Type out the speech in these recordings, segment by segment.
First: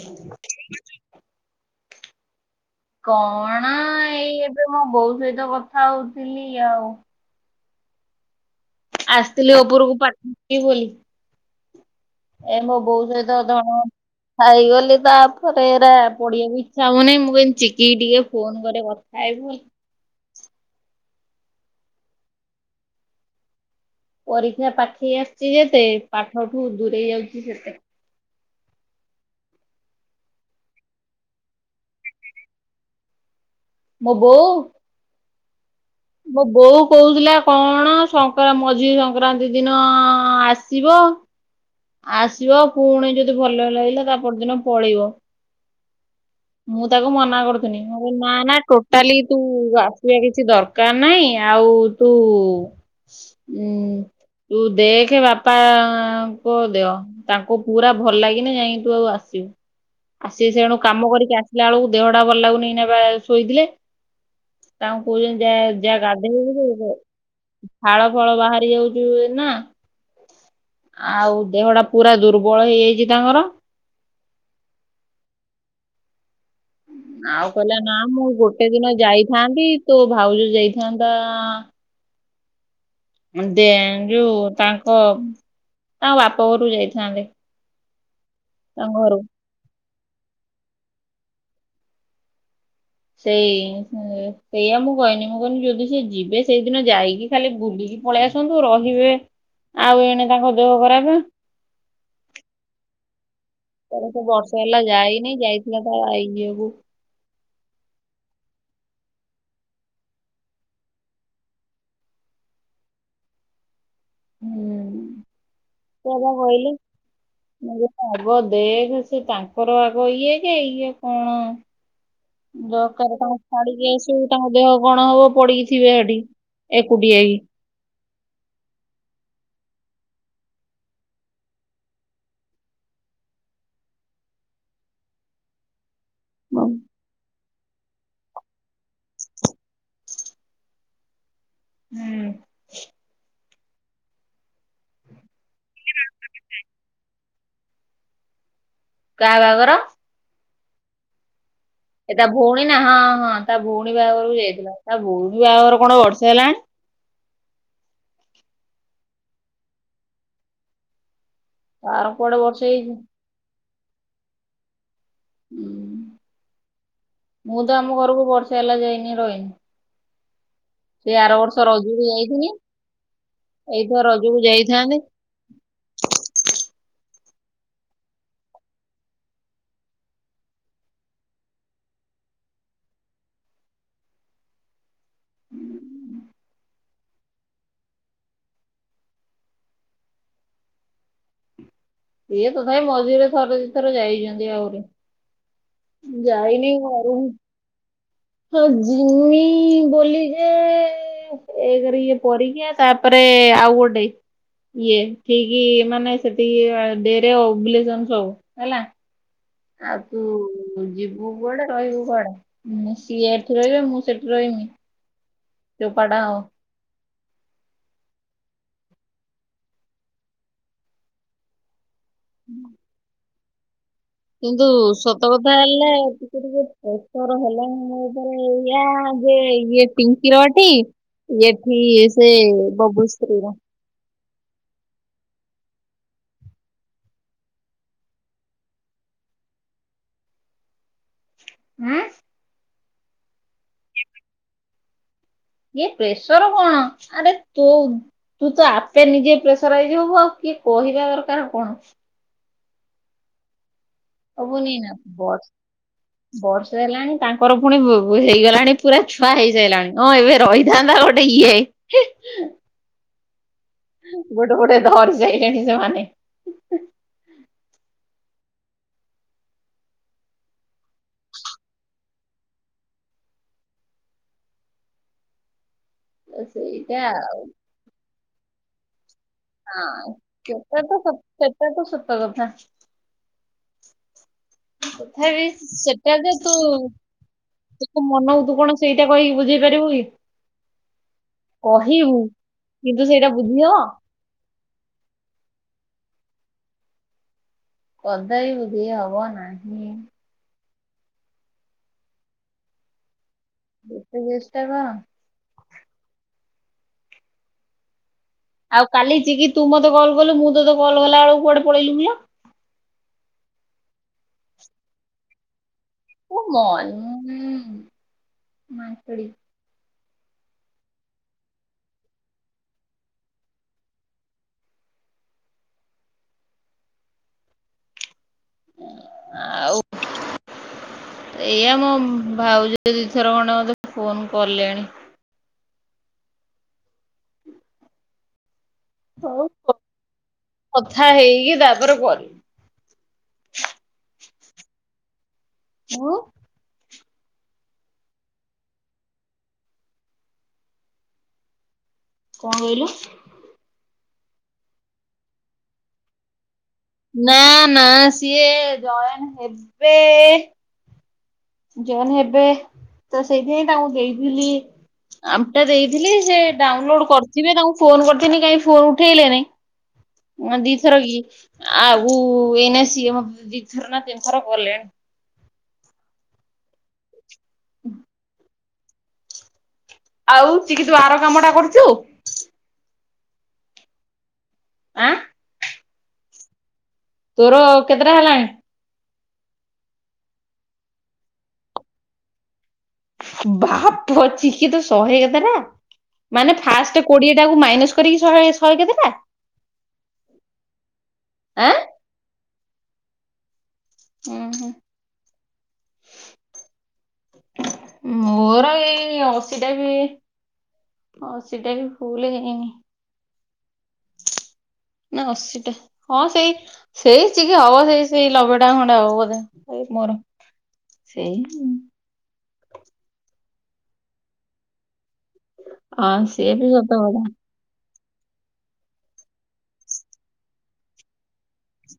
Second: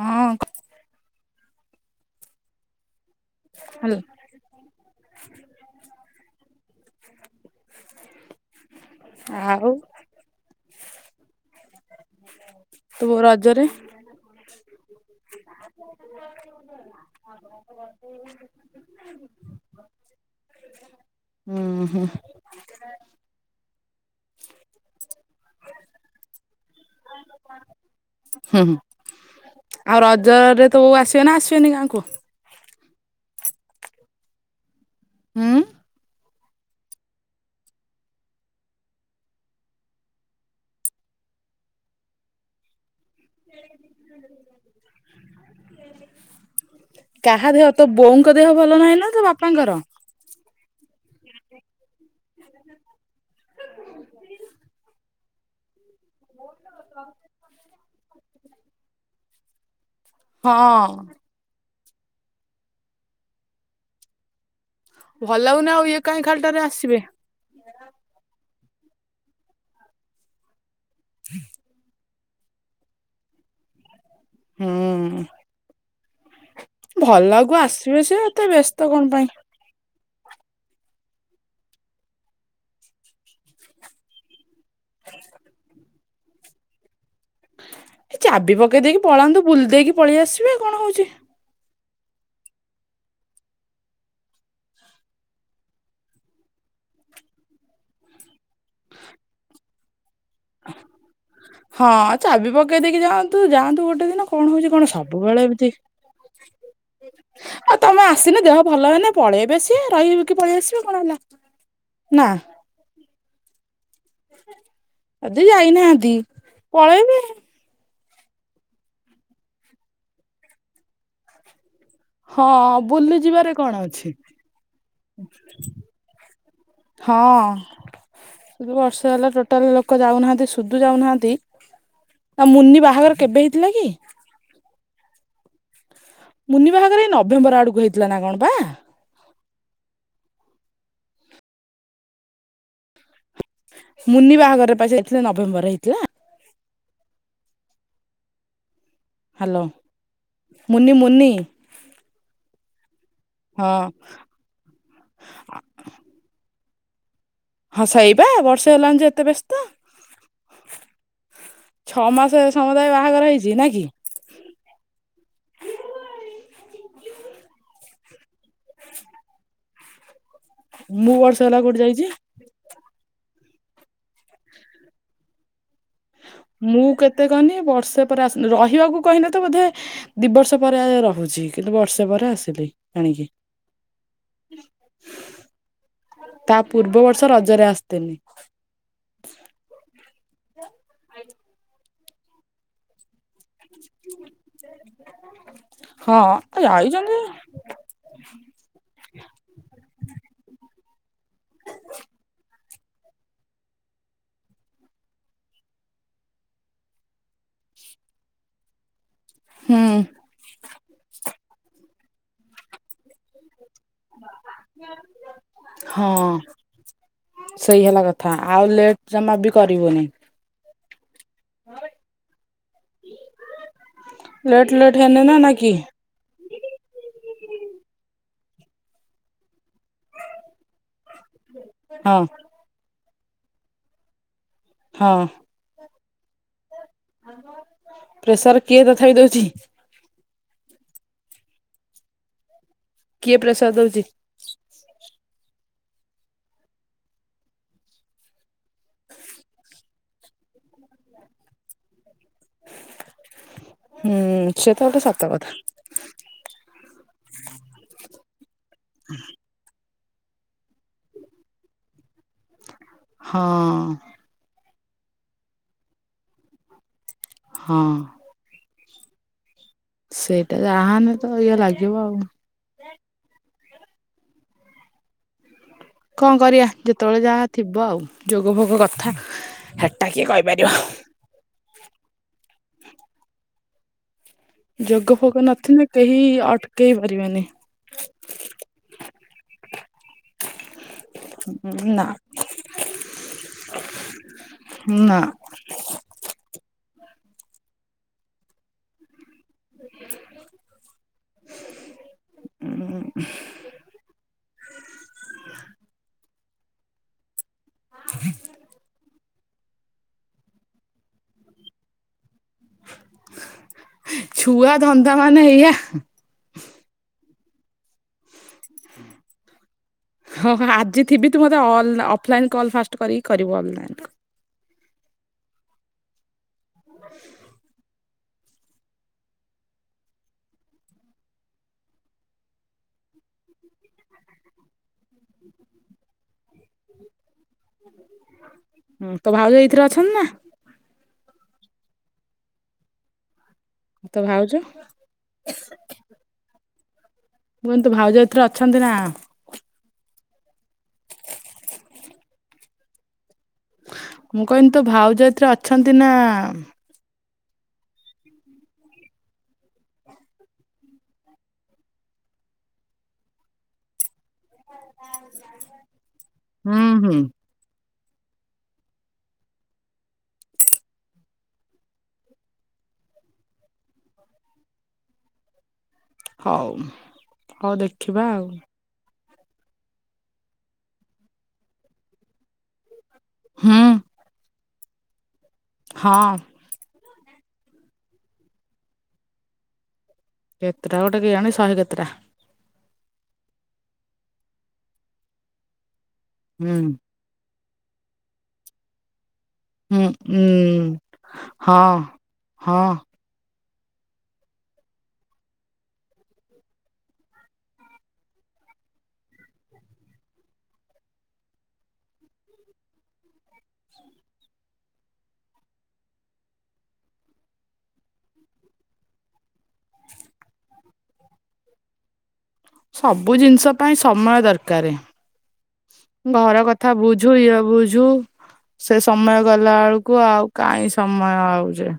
ହଁ କଣ ହାଲୋ ଏଇ ଏବେ ମୋ ବୋଉ ସହିତ କଥା ହଉଥିଲି ଆଉ [inaudible] ଆସିଥିଲି ଆଉ ଉପରକୁ ପାଟି ବୋଲି। ଏ ମୋ ତୁ ବୋଉ ସହିତ ଅଧ ରଜରେ ଘଣ୍ଟା ଖଣ୍ଡେ କଥା ହେଇଗଲି। ତାପରେ ଏରା ପଢିଆକୁ ଇଚ୍ଛା ହଉନିଁ ମୁଁ କଇଲି ଚିକି କି ଟିକେ ଫୋନ କରେ କଥା ହେବି ବୋଲି। ହୁଁ ହୁଁ। ପରୀକ୍ଷା ପାଖେଇ ଆସିଚି ଯେତେ ପାଠଠୁ ଦୂରେଇ ଯାଉଚି ସେତେ। ହୁଁ ହୁଁ ଆଉ ରଜରେ ତୁ ଉ ଆସିବ ନା ଆସିବେନି ଗାଁକୁ। ମୋ ବୋଉ। ହୁଁ। ମୋ ବୋଉ କହୁଥିଲା କଣ ସକା ମଝି ସଂକ୍ରାନ୍ତି ଦିନ ଆସିବ। ଆସିବ ପୁଣି ଯଦି ଭଲ ଲାଗିଲା ତା ପରଦିନ ପଳେଇବ। ମୁଁ ତାକୁ ମନା କାହା ଦେହ ତୋ କରୁଥିନି ବୋଉଙ୍କ ନା ଦେହ ନା ଭଲ ନାହିଁ ତୋ ଟୋଟାଲି ତୁ ବାପାଙ୍କର? ଆସ ଇଆ କିଛି ଦରକାର ନାହିଁ ଆଉ ତୁ ଉଁ ତୁ ଦେଖେ ବାପା ପ ଦେଏ ତାଙ୍କୁ ପୁରା ଭଲ ନାଗିନେ ଯାଇ ତୁ ଆଉ ଆସିବୁ। ଆସି ହଁ। ସେଣୁ କାମ କରିକି ଆସିଲା ଆଳକୁ ଦେହ ଟା ଭଲ ଲାଗୁନି ଏଇନେ ବା ଶୋଇଥିଲେ। ତାଙ୍କୁ ଭଲ କହୁଛନ୍ତି ଯା ଲାଗୁନି ଆଉ ଯା ଇଏ କାହିଁ ଖାଲିଟାରେ ଗାଧେଇବୁ ଆସିବେ। ଝାଳ ଫାଳ ବାହାରି ଯାଉଛି ୟୁ ନା। ଆଉ ଦେହଟା ପୁରା ଦୁର୍ବଳ ହେଇଯାଇଚି ତାଙ୍କର। ହୁଁ। ଆଉ ଭଲକୁ କହିଲା ନା ଆସିବେ ସେ ମୁଁ ଏତେ ଗୋଟେ ବ୍ୟସ୍ତ ଦିନ କଣ ପାଇଁ? ଯାଇଥାନ୍ତି ତୋ ଭାଉଜ ଯାଇଥାନ୍ତା ଦେ ଯୋଉ ତାଙ୍କ ତାଙ୍କ ବାପ ଘରୁକୁ ଯାଇଥାନ୍ତେ। ଏ ଚାବି ପକେଇ ତାଙ୍କ ଦେଇକି ଘରକୁ। ପଳାନ୍ତୁ ବୁଲି ଦେଇକି ପଳେଇ ଆସିବେ କଣ ହଉଚି? ସେଇ ଉ ସେଇଆ ମୁଁ କହନି ମୁଁ କହିନି ଯଦି ସେ ଯିବେ ସେଇଦିନ ଯାଇକି ଖାଲି ବୁଲିକି ପଳେଇ ଆସନ୍ତୁ ରହିବେ ଆଉ ଏଣେ ତାଙ୍କ ଦେହ ଖରାପେ। ହଁ ଚାବି ପକେଇ ଦେଇକି ଯାଆନ୍ତୁ ଯାଆ ତୁ ତାର ଗୋଟେ ସେ ଦିନ କଣ ବର୍ଷେ ହଉଛି ହେଲା କଣ ଯାଇନି ସବୁବେଳେ ଏବିତି ଯାଇଥିଲା ତା ଆଇ ଝିଅକୁ ଆଉ ତମେ ଆସିନେ ଦେହ ଭଲ ହେନେ ପଳେଇବେ ସିଏ ରହିବ କି ପଳେଇ ଆସିବେ କଣ ହେଲା। ନା। ହୁଁ ଏଦି ଯାଇନାହାନ୍ତି ପଳେଇବେ। ମୁ [unintelligible] ଆଗ ଦେଖେସେ ତାଙ୍କର ଆଗ ଇଏ ଯେ ଇଏ କଣ। ହଁ ବୁଲି ଦରକାର ଯିବାରେ ତାଙ୍କୁ କଣ ଛାଡିକି ଅଛି ଆସିବୁ ତାଙ୍କ ଦେହ କଣ ହବ ପଡିକି ଥିବେ ହେଠି। ଏକୁଟିଆଇ। ଏ ଠୁ ବର୍ଷ ହେଲା ଟୋଟାଲ ଲୋକ ଯାଉନାହାନ୍ତି ସୁଦୁ ଯାଉନାହାନ୍ତି। ତା ମୁନି ବାହାଘର କେବେ ହେଇଥିଲା କି? ହୁଁ ମୁନି ବାହାଘର ଏଇ ନଭେମ୍ବର ଆଡକୁ ହେଇଥିଲା ନା କଣ ପା ହୁଁ ମୁନି ବାହାଘର ପା ଯାଇଥିଲେ ନଭେମ୍ବର ହେଇଥିଲା କାହା ହ୍ୟାଲୋ ବାହାଘର? ମୁନି ମୁନି ଏ ତା ଭଉଣୀ ନା ହଁ ହଁ ତା ଭଉଣୀ ବାହାଘରକୁ ଯାଇଥିଲା ତା ଭଉଣୀ ବାହାଘର କଣ ବର୍ଷେ ହେଲାଣି ହଁସେଇବା ବର୍ଷେ ହେଲାଣି ଯେ ଏତେ ବ୍ୟସ୍ତ ଛଅ ତାର କୁଆଡେ ମାସ ବର୍ଷେ ହେଇଛି ସମୁଦାୟ ବାହାଘର ହେଇଛି ନା କି ହୁଁ ମୁଁ ତ ଆମ ଘରକୁ ବର୍ଷେ ହେଲା ଯାଇନି ରହିନି ମୁଁ ସେ ଆର ବର୍ଷେ ହେଲା ବର୍ଷ କୋଉଠି ରଜକୁ ଯାଇଛି। ଯାଇ ଥିନୀ ଏଇଥିର ରଜକୁ ଯାଇଥାନ୍ତି। ମୁଁ କେତେ କହନି ବର୍ଷେ ପରେ ଆସନି ରହିବାକୁ କହିଲେ ତ ବୋଧେ ଦି ବର୍ଷ ପରେ ରହୁଛି କିନ୍ତୁ ବର୍ଷେ ପରେ ଆସିଲି ଆଣିକି ତା ପୂର୍ବ ବର୍ଷ ରଜରେ ଆସିଥିନି ଆ ଇଏ ତଥାଇ ମଜୁରରେ ଥରେ ଦି ଥର ଯାଇଛନ୍ତି ଆହୁରି ହଁ ଯାଇନି ଯାଇଛନ୍ତି ଘରୁ ହ ହଁ ଜିମି ବୋଲି ଯେଏ ଏଇ କରି ଇଏ ପରିକିଆ ତାପରେ ଆଉ ଗୋଟେ ଇଏ ଠିକ ମାନେ ସେତିକି ଡ [unintelligible] ସବୁ ହେଲା ଆଉ ହୁଁ ତୁ ଯିବୁ କୁଆଡେ ରହିବୁ କୁଆଡେ ମୁଁ ସିଏ ଏଠି ରହିବେ ମୁଁ ସେଠି ରହିମି ହଁ ଚୋପାଟା ହବ। ସେଇ ହେଲା କଥା ଆଉ ଲେଟ୍ ଜମା ବି କରିବୁନି ହଁ ହୁଁ କିନ୍ତୁ ଲେଟ୍ ଲେଟ୍ ହେଲେ ନା ନା ସୋତକଥା କି ହେଲେ ଟିକେ ଟିକେ ପ୍ରେସର ହେଲାଣି ମୋ ଉପରେ ଏଇଆ ଯେ ଇଏ ପିଙ୍କିରଟି ଏଠି ହଁ ସେ ବବୁଶ୍ରୀର ହଁ ପ୍ରେସର କିଏ ତଥାପି ଦଉଛି ହଁ କିଏ ପ୍ରେସର୍ ଦଉଛି? ଇଏ ପ୍ରେସର କଣ ଆରେ ତୁ ତୁ ତ ଆପେ ନିଜେ ପ୍ରେସର ହେଇଜିବୁ ହବୁ ଆଉ କି କହିବା ଦରକାର କଣ ହୁଁ ସେ ତ ଗୋଟେ ସତ କଥା ବର୍ଷ ହେଲାଣି ତାଙ୍କର ପୁଣି ବୁ ହେଇଗଲାଣି ପୁରା ଛୁଆ ହେଇଯାଇଲାଣି ହଁ ଏବେ ରହିଥାନ୍ତା ଗୋଟେ ଇଏ ହ ହଁ। ଗୋଟେ ଗୋଟେ ଧରି ସାଇଲେଣି ସେମାନେ। ହଁ। ସେଇଟା ଯାହାହେନେ ତ ଇଏ ଲାଗିବ ଆଉ। କଣ ତ କରିବା ସେଇଟା ଯେତେବେଳେ ଯାହା ଥିବ ଆଉ ଯୋଗ ଭୋଗ କଥା। ହେଟା ହଁ କିଏ କହିପାରିବ? ସେଟା ତ‌ ସ ସେଟା ତ ସତ କଥା। ଯୋଗ ତଥା ଫୋଗ ବିି ନଥିଲେ ସେଟା କେହି ତ ତୁ ଅଟକେଇ ପାରିବେନି। ତୁ ମନଉ ତୁ କଣ ସେଇଟା କହିକି ବୁଝେଇ ପାରିବୁ କି? ନା କହିବୁ କିନ୍ତୁ ସେଇଟା ବୁଝିହବ? ହ ନା। କଦାପି ବୁଝି ହବ ନାହିଁ। ଯେତେ ଚେଷ୍ଟା କର ଆଉ କାଲି ଚିକି ତୁ ମତେ କଲ କଲୁ ମୁଁ ତତ କଲ୍ ଗଲା ବେଳକୁୁଆଡେ ପଳେଇଲୁ କିଲୋ? ଛୁଆ ଧନ୍ଦା ମାନେ ଏଇଆ। ତୁ [unintelligible] ମାଙ୍କିଡି। ହଁ ହ ଆଜି ଥିବି ତୁ ମୋତେ ଅଲ ଅଫଲାଇନ୍ କଲ୍ ଫାଷ୍ଟ କରିକି କରିବୁ ଅନଲାଇନ୍ କଲ। ଆଉ ଏଇଆା ମୋ ଭାଉଜ ଦିଇଥର ଖଣ୍ଡେ ମତେ ଫୋନ କଲେଣି। ହୁଁ ତୋ ହଉ ଭାଉଜ ଏଇଥିରେ ଅଛନ୍ତି ନା? କଥା ହେଇକି ତାପରେ କରିବି। ତୋ ଭାଉଜ? ଉଁ? ମୁଁ କଇନି ତୋ ଭାଉଜ ଏଥିରେ ଅଛନ୍ତି ନା? କଣ କହିଲ? ମୁଁ କହିନି ତୋ ଭାଉଜ ଏଥିରେ ଅଛନ୍ତି ନା? ନା ନା ସିଏ ଜଏନ ହେବେ ଜଏନ ହେବେ ତ ସେଇଥିି ପାଇଁ ତାଙ୍କୁ ଦେଇଥିଲି ଆପଟା ଦେଇଥିଲି ସେ ହୁଁ ଡାଉନଲୋଡ ହୁଁ କରିଥିବେ ତାଙ୍କୁ ଫୋନ କରିିଥିଲି କାହିଁ ଫୋନ ଉଠେଇଲେନି ଉମ ଦିଇଥର କି। ଆଉ ଏଇନା ସିଏ ମତେ ଦିଇ ଥର ନା ତିନି ଥର କଲେଣି। ହଉ ହଉ ଦେଖିବା ଆଉ। ଆଉ ଚିକି ତୁ ଆର କାମ ଟା କରିଚୁ? ହୁଁ। ଆଁ? ହଁ। ତୋର କେତେଟା ହେଲାଣି? କେତେଟା ଗୋଟେ କିଏଜାଣି ଶହେ କେତେଟା। ବାପ ଚିକି ତୁ ଶହେ କେତେଟା ମାନେ ହୁଁ ଫାଷ୍ଟ କୋଡ଼ିଏ ଟା କୁ ମାଇନସ୍ କରିକି ଶହେ ଶହେ କେତେଟା? ଉମ ଆଁ ହଁ ହଁ। ଉଁ ହୁଁ। ମୋର ଏଇ ଅଶୀଟା ବି ଅଶୀଟା ବି ଫୁଲ୍ ହେଇନି। ନା ଅଶୀଟା ହଁ ସେଇ ସେଇ ଚିକି ହବ ସେଇ ସେଇ ଲବେଟା ଖଣ୍ଡେ ହବ ବୋଧେ ଏଇ ମୋର। ସେଇ ସବୁ ଜିନିଷ ପାଇଁ ସମୟ ଦରକାର। ହଁ ସିଏ ଘର ବି କଥା ସତ ବୁଝୁ ଏ ବୁଝୁ ସେ ସମୟ ଗଲା ବେଳକୁ ଆଉ କାହିଁ ସମୟ ଆଉ ଯେ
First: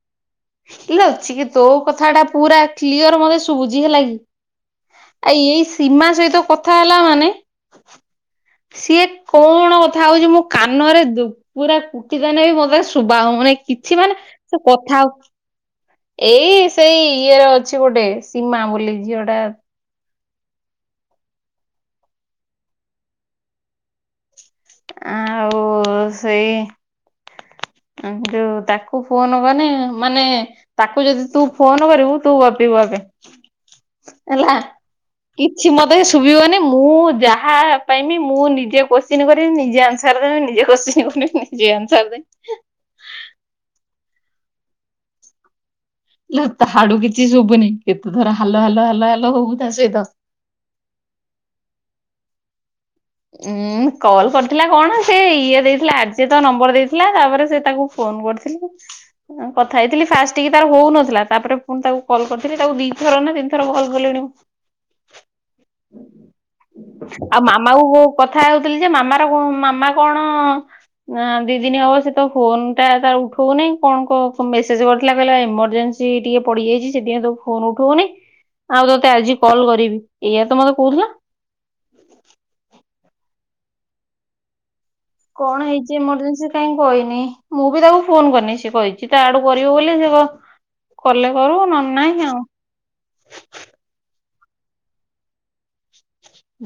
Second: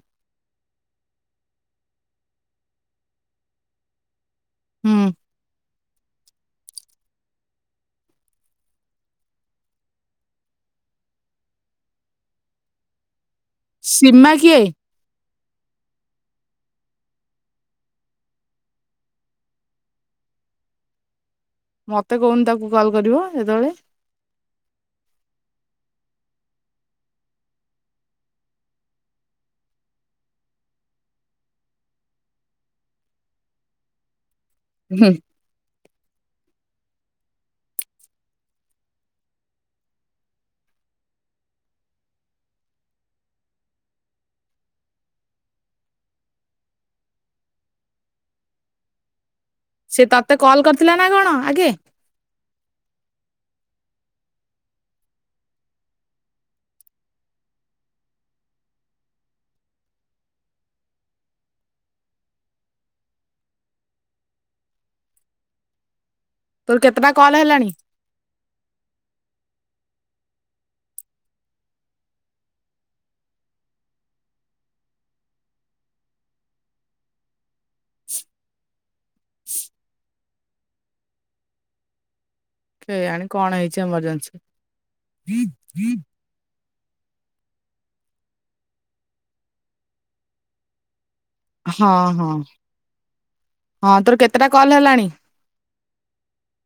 କିଏ ଅଛି କି ତୋ କଥାଟା ପୁରା କ୍ଲିଅର ମତେ ଶୁଭୁଛି ହେଲା କି। ହୁଁ ଆ ଏଇ ସୀମା ସହିତ କଥା ହେଲା ମାନେ ସିଏ କଣ କଥା ହଉଛି ମୁଁ କାନରେ ପୁରା କୁଟିଦେଲେ ବି ମତେ ଶୁଭା ହଉନି। କିଛି ମାନେ ସୀମା କିଏ ସେ କଥା ଆଉ ଏଇ ସେଇ ଇଏରେ ଅଛି ଗୋଟେ ସୀମା ବୋଲି ଝିଅଟା ମତେ କହୁନୁ ତାକୁ କଲ୍ କରିବ ଯେତେବେଳେ। ଆଁ ଆଉ-ଉ-ଉ ସେଇ ଆଁ ଯୋଉ ତାକୁ ଫୋନ କଲେ ମାନେ ତାକୁ ଯଦି ତୁ ଫୋନ କରିବୁ ତୁ ଗପିବୁ ଆଗେ, ହେଲା। ହୁଁ। କିଛି ମତେ ଶୁଭିବନି, ମୁଁ ଯାହା ପାଇଁବି ମୁଁ ନିଜେ କୋଶ୍ଚିନ୍ କରିବି ନିଜେ ଆନ୍ସ୍ ଆନ୍ସର ଦେବି, ନିଜେ କ୍ୱଶ୍ଚିନ୍ କରିବି ନିଜେ ଆନ୍ସର ଦେବି। ଇଲୋ ତା ହାଡୁ କିଛି ଶୁଭୁନି। କେତେଥର ହାଲୋ ହାଲୋ ହାଲୋ ହାଲୋ ହବୁ। ତା ସହିତ ସେ ତତେ କଲ୍ କରିଥିଲା ନା କଣ ଆଗେ? ଉଁ-ଉଁ କଲ୍ କରିଥିଲା କଣ ସେ ଇଏ ଦେଇଥିଲା ଆର୍ଯ୍ୟ ତା ନମ୍ବର ଦେଇଥିଲା ତାପରେ ସେ ତାକୁ ଫୋନ କରିଥିଲି। କଥା ହେଇଥିଲି ଫାଷ୍ଟ ଟିକେ ତାର ହଉନଥିଲା, ତାପରେ ପୁଣି ତାକୁ କଲ୍ କରିଥିଲି ତାକୁ ଦି ଥର ନା ତିନି ଥର କଲ କଲିଣି। ତୋର କେତେଟା କଲ୍ ହେଲାଣି? ହଉ କଥା ହଉଥିଲି ଯେ ମାମାର କଣ ମାମା କଣ ନା ଦି ଦିନ ହବ ସେ ତ ଫୋନଟା ତାର ଉଠଉନି। କଣ କ ମେସେଜ୍ କରିଥିଲା କହିଲା ଏମରଜେନ୍ସ୍ ହଉଛି ଟିକେ ପଡିଯାଇଛି। ସେଥିପାଇଁ ସେ ଫୋନ୍ ଉଠଉନି। ଆଉ ତୋତେ ଆଜି କଲ୍ କରିବି, ଏଇୟା ତ ମତେ କହୁଥିଲା। କେଜାଣି କଣ ହେଇଛି ଏମରଜେନ୍ସି। କଣ ହେଇଛି ଏମରଜେନ୍ସି? କାହିଁ କହିନି। ମୁଁ ବି ତାକୁ ଫୋନ୍ କରିନି। ସେ କହିଛି ତା ଆଡୁ କରିବ ବୋଲି ସେ କ କଲେ କରୁ। ହଁ-ହଁ, ହଁ ତୋର କେତେଟା କଲ ହେଲାଣି?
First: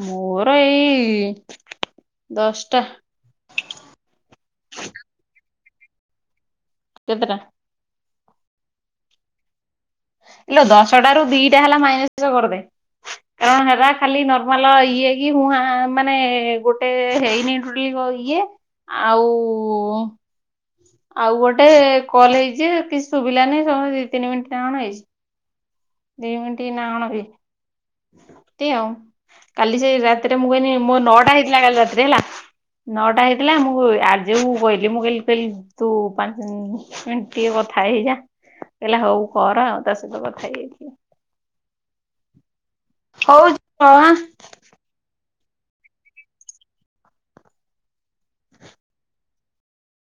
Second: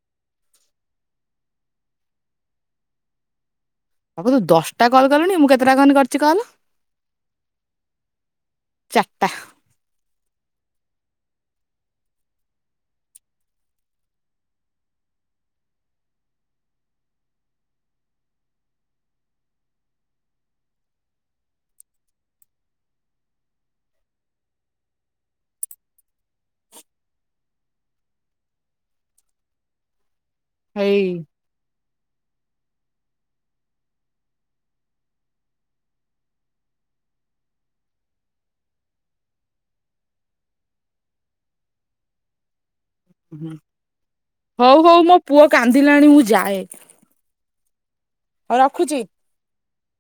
ମୋର ଏଇ-ଇ-ଇ ଦଶଟା। ହବୁ ତୁ ଦଶଟା କଲ୍ କଲୁଣି। ମୁଁ କେତେଟା କନ୍ କରିଛି କହନି? କେତେଟା? ଚାରଟା। ଇଲୋ ଦଶଟାରୁ ଦି ଟା ହେଲା ମାଇନସ୍ କରିଦେ। କାରଣ ହେରା ଖାଲି ନର୍ମାଲ ଇଏ କି ହୁଁ ହାଁ ଆ ମାନେ ଗୋଟେ ହେଇନି। [unintelligible] ଇଏ, ଆଉ ଆଉ ଗୋଟେ କଲ୍ ହେଇଛି ଯେ କିଛି ଶୁଭିଲାନି ସେ କଣ ଦି ତିନି ମିନିଟ ନା କଣ ହେଇଛି। ଦି ମିନିଟ୍ ନା କଣ ହୁଏ। ଇମତି ଆଉ। କାଲି ସେ ରାତିରେ ମୁଁ କହିଲି ହେଇ ମୋର ନଅଟା ହେଇଥିଲା କାଲି ରାତିରେ ହେଲା। ନଅଟା ହେଇଥିଲା ମୁଁ ଆର୍ଯ୍ୟକୁ କହିଲି ମୁଁ କହିଲି କହିଲି ତୁ ପାଞ୍ଚ ମିନଟ ଟିକେ କଥା ହେଇଯା, କହିଲା ହଉ କର ଆଉ ତା ସହିତ କଥା ହେଇଯାଇଚି। ହଉ ଯ ଆଁ ହଉ ହଉ ମୋ ପୁଅ କାନ୍ଦିଲାଣି ମୁଁ ଯାଏ, ହଉ ରଖୁଛି।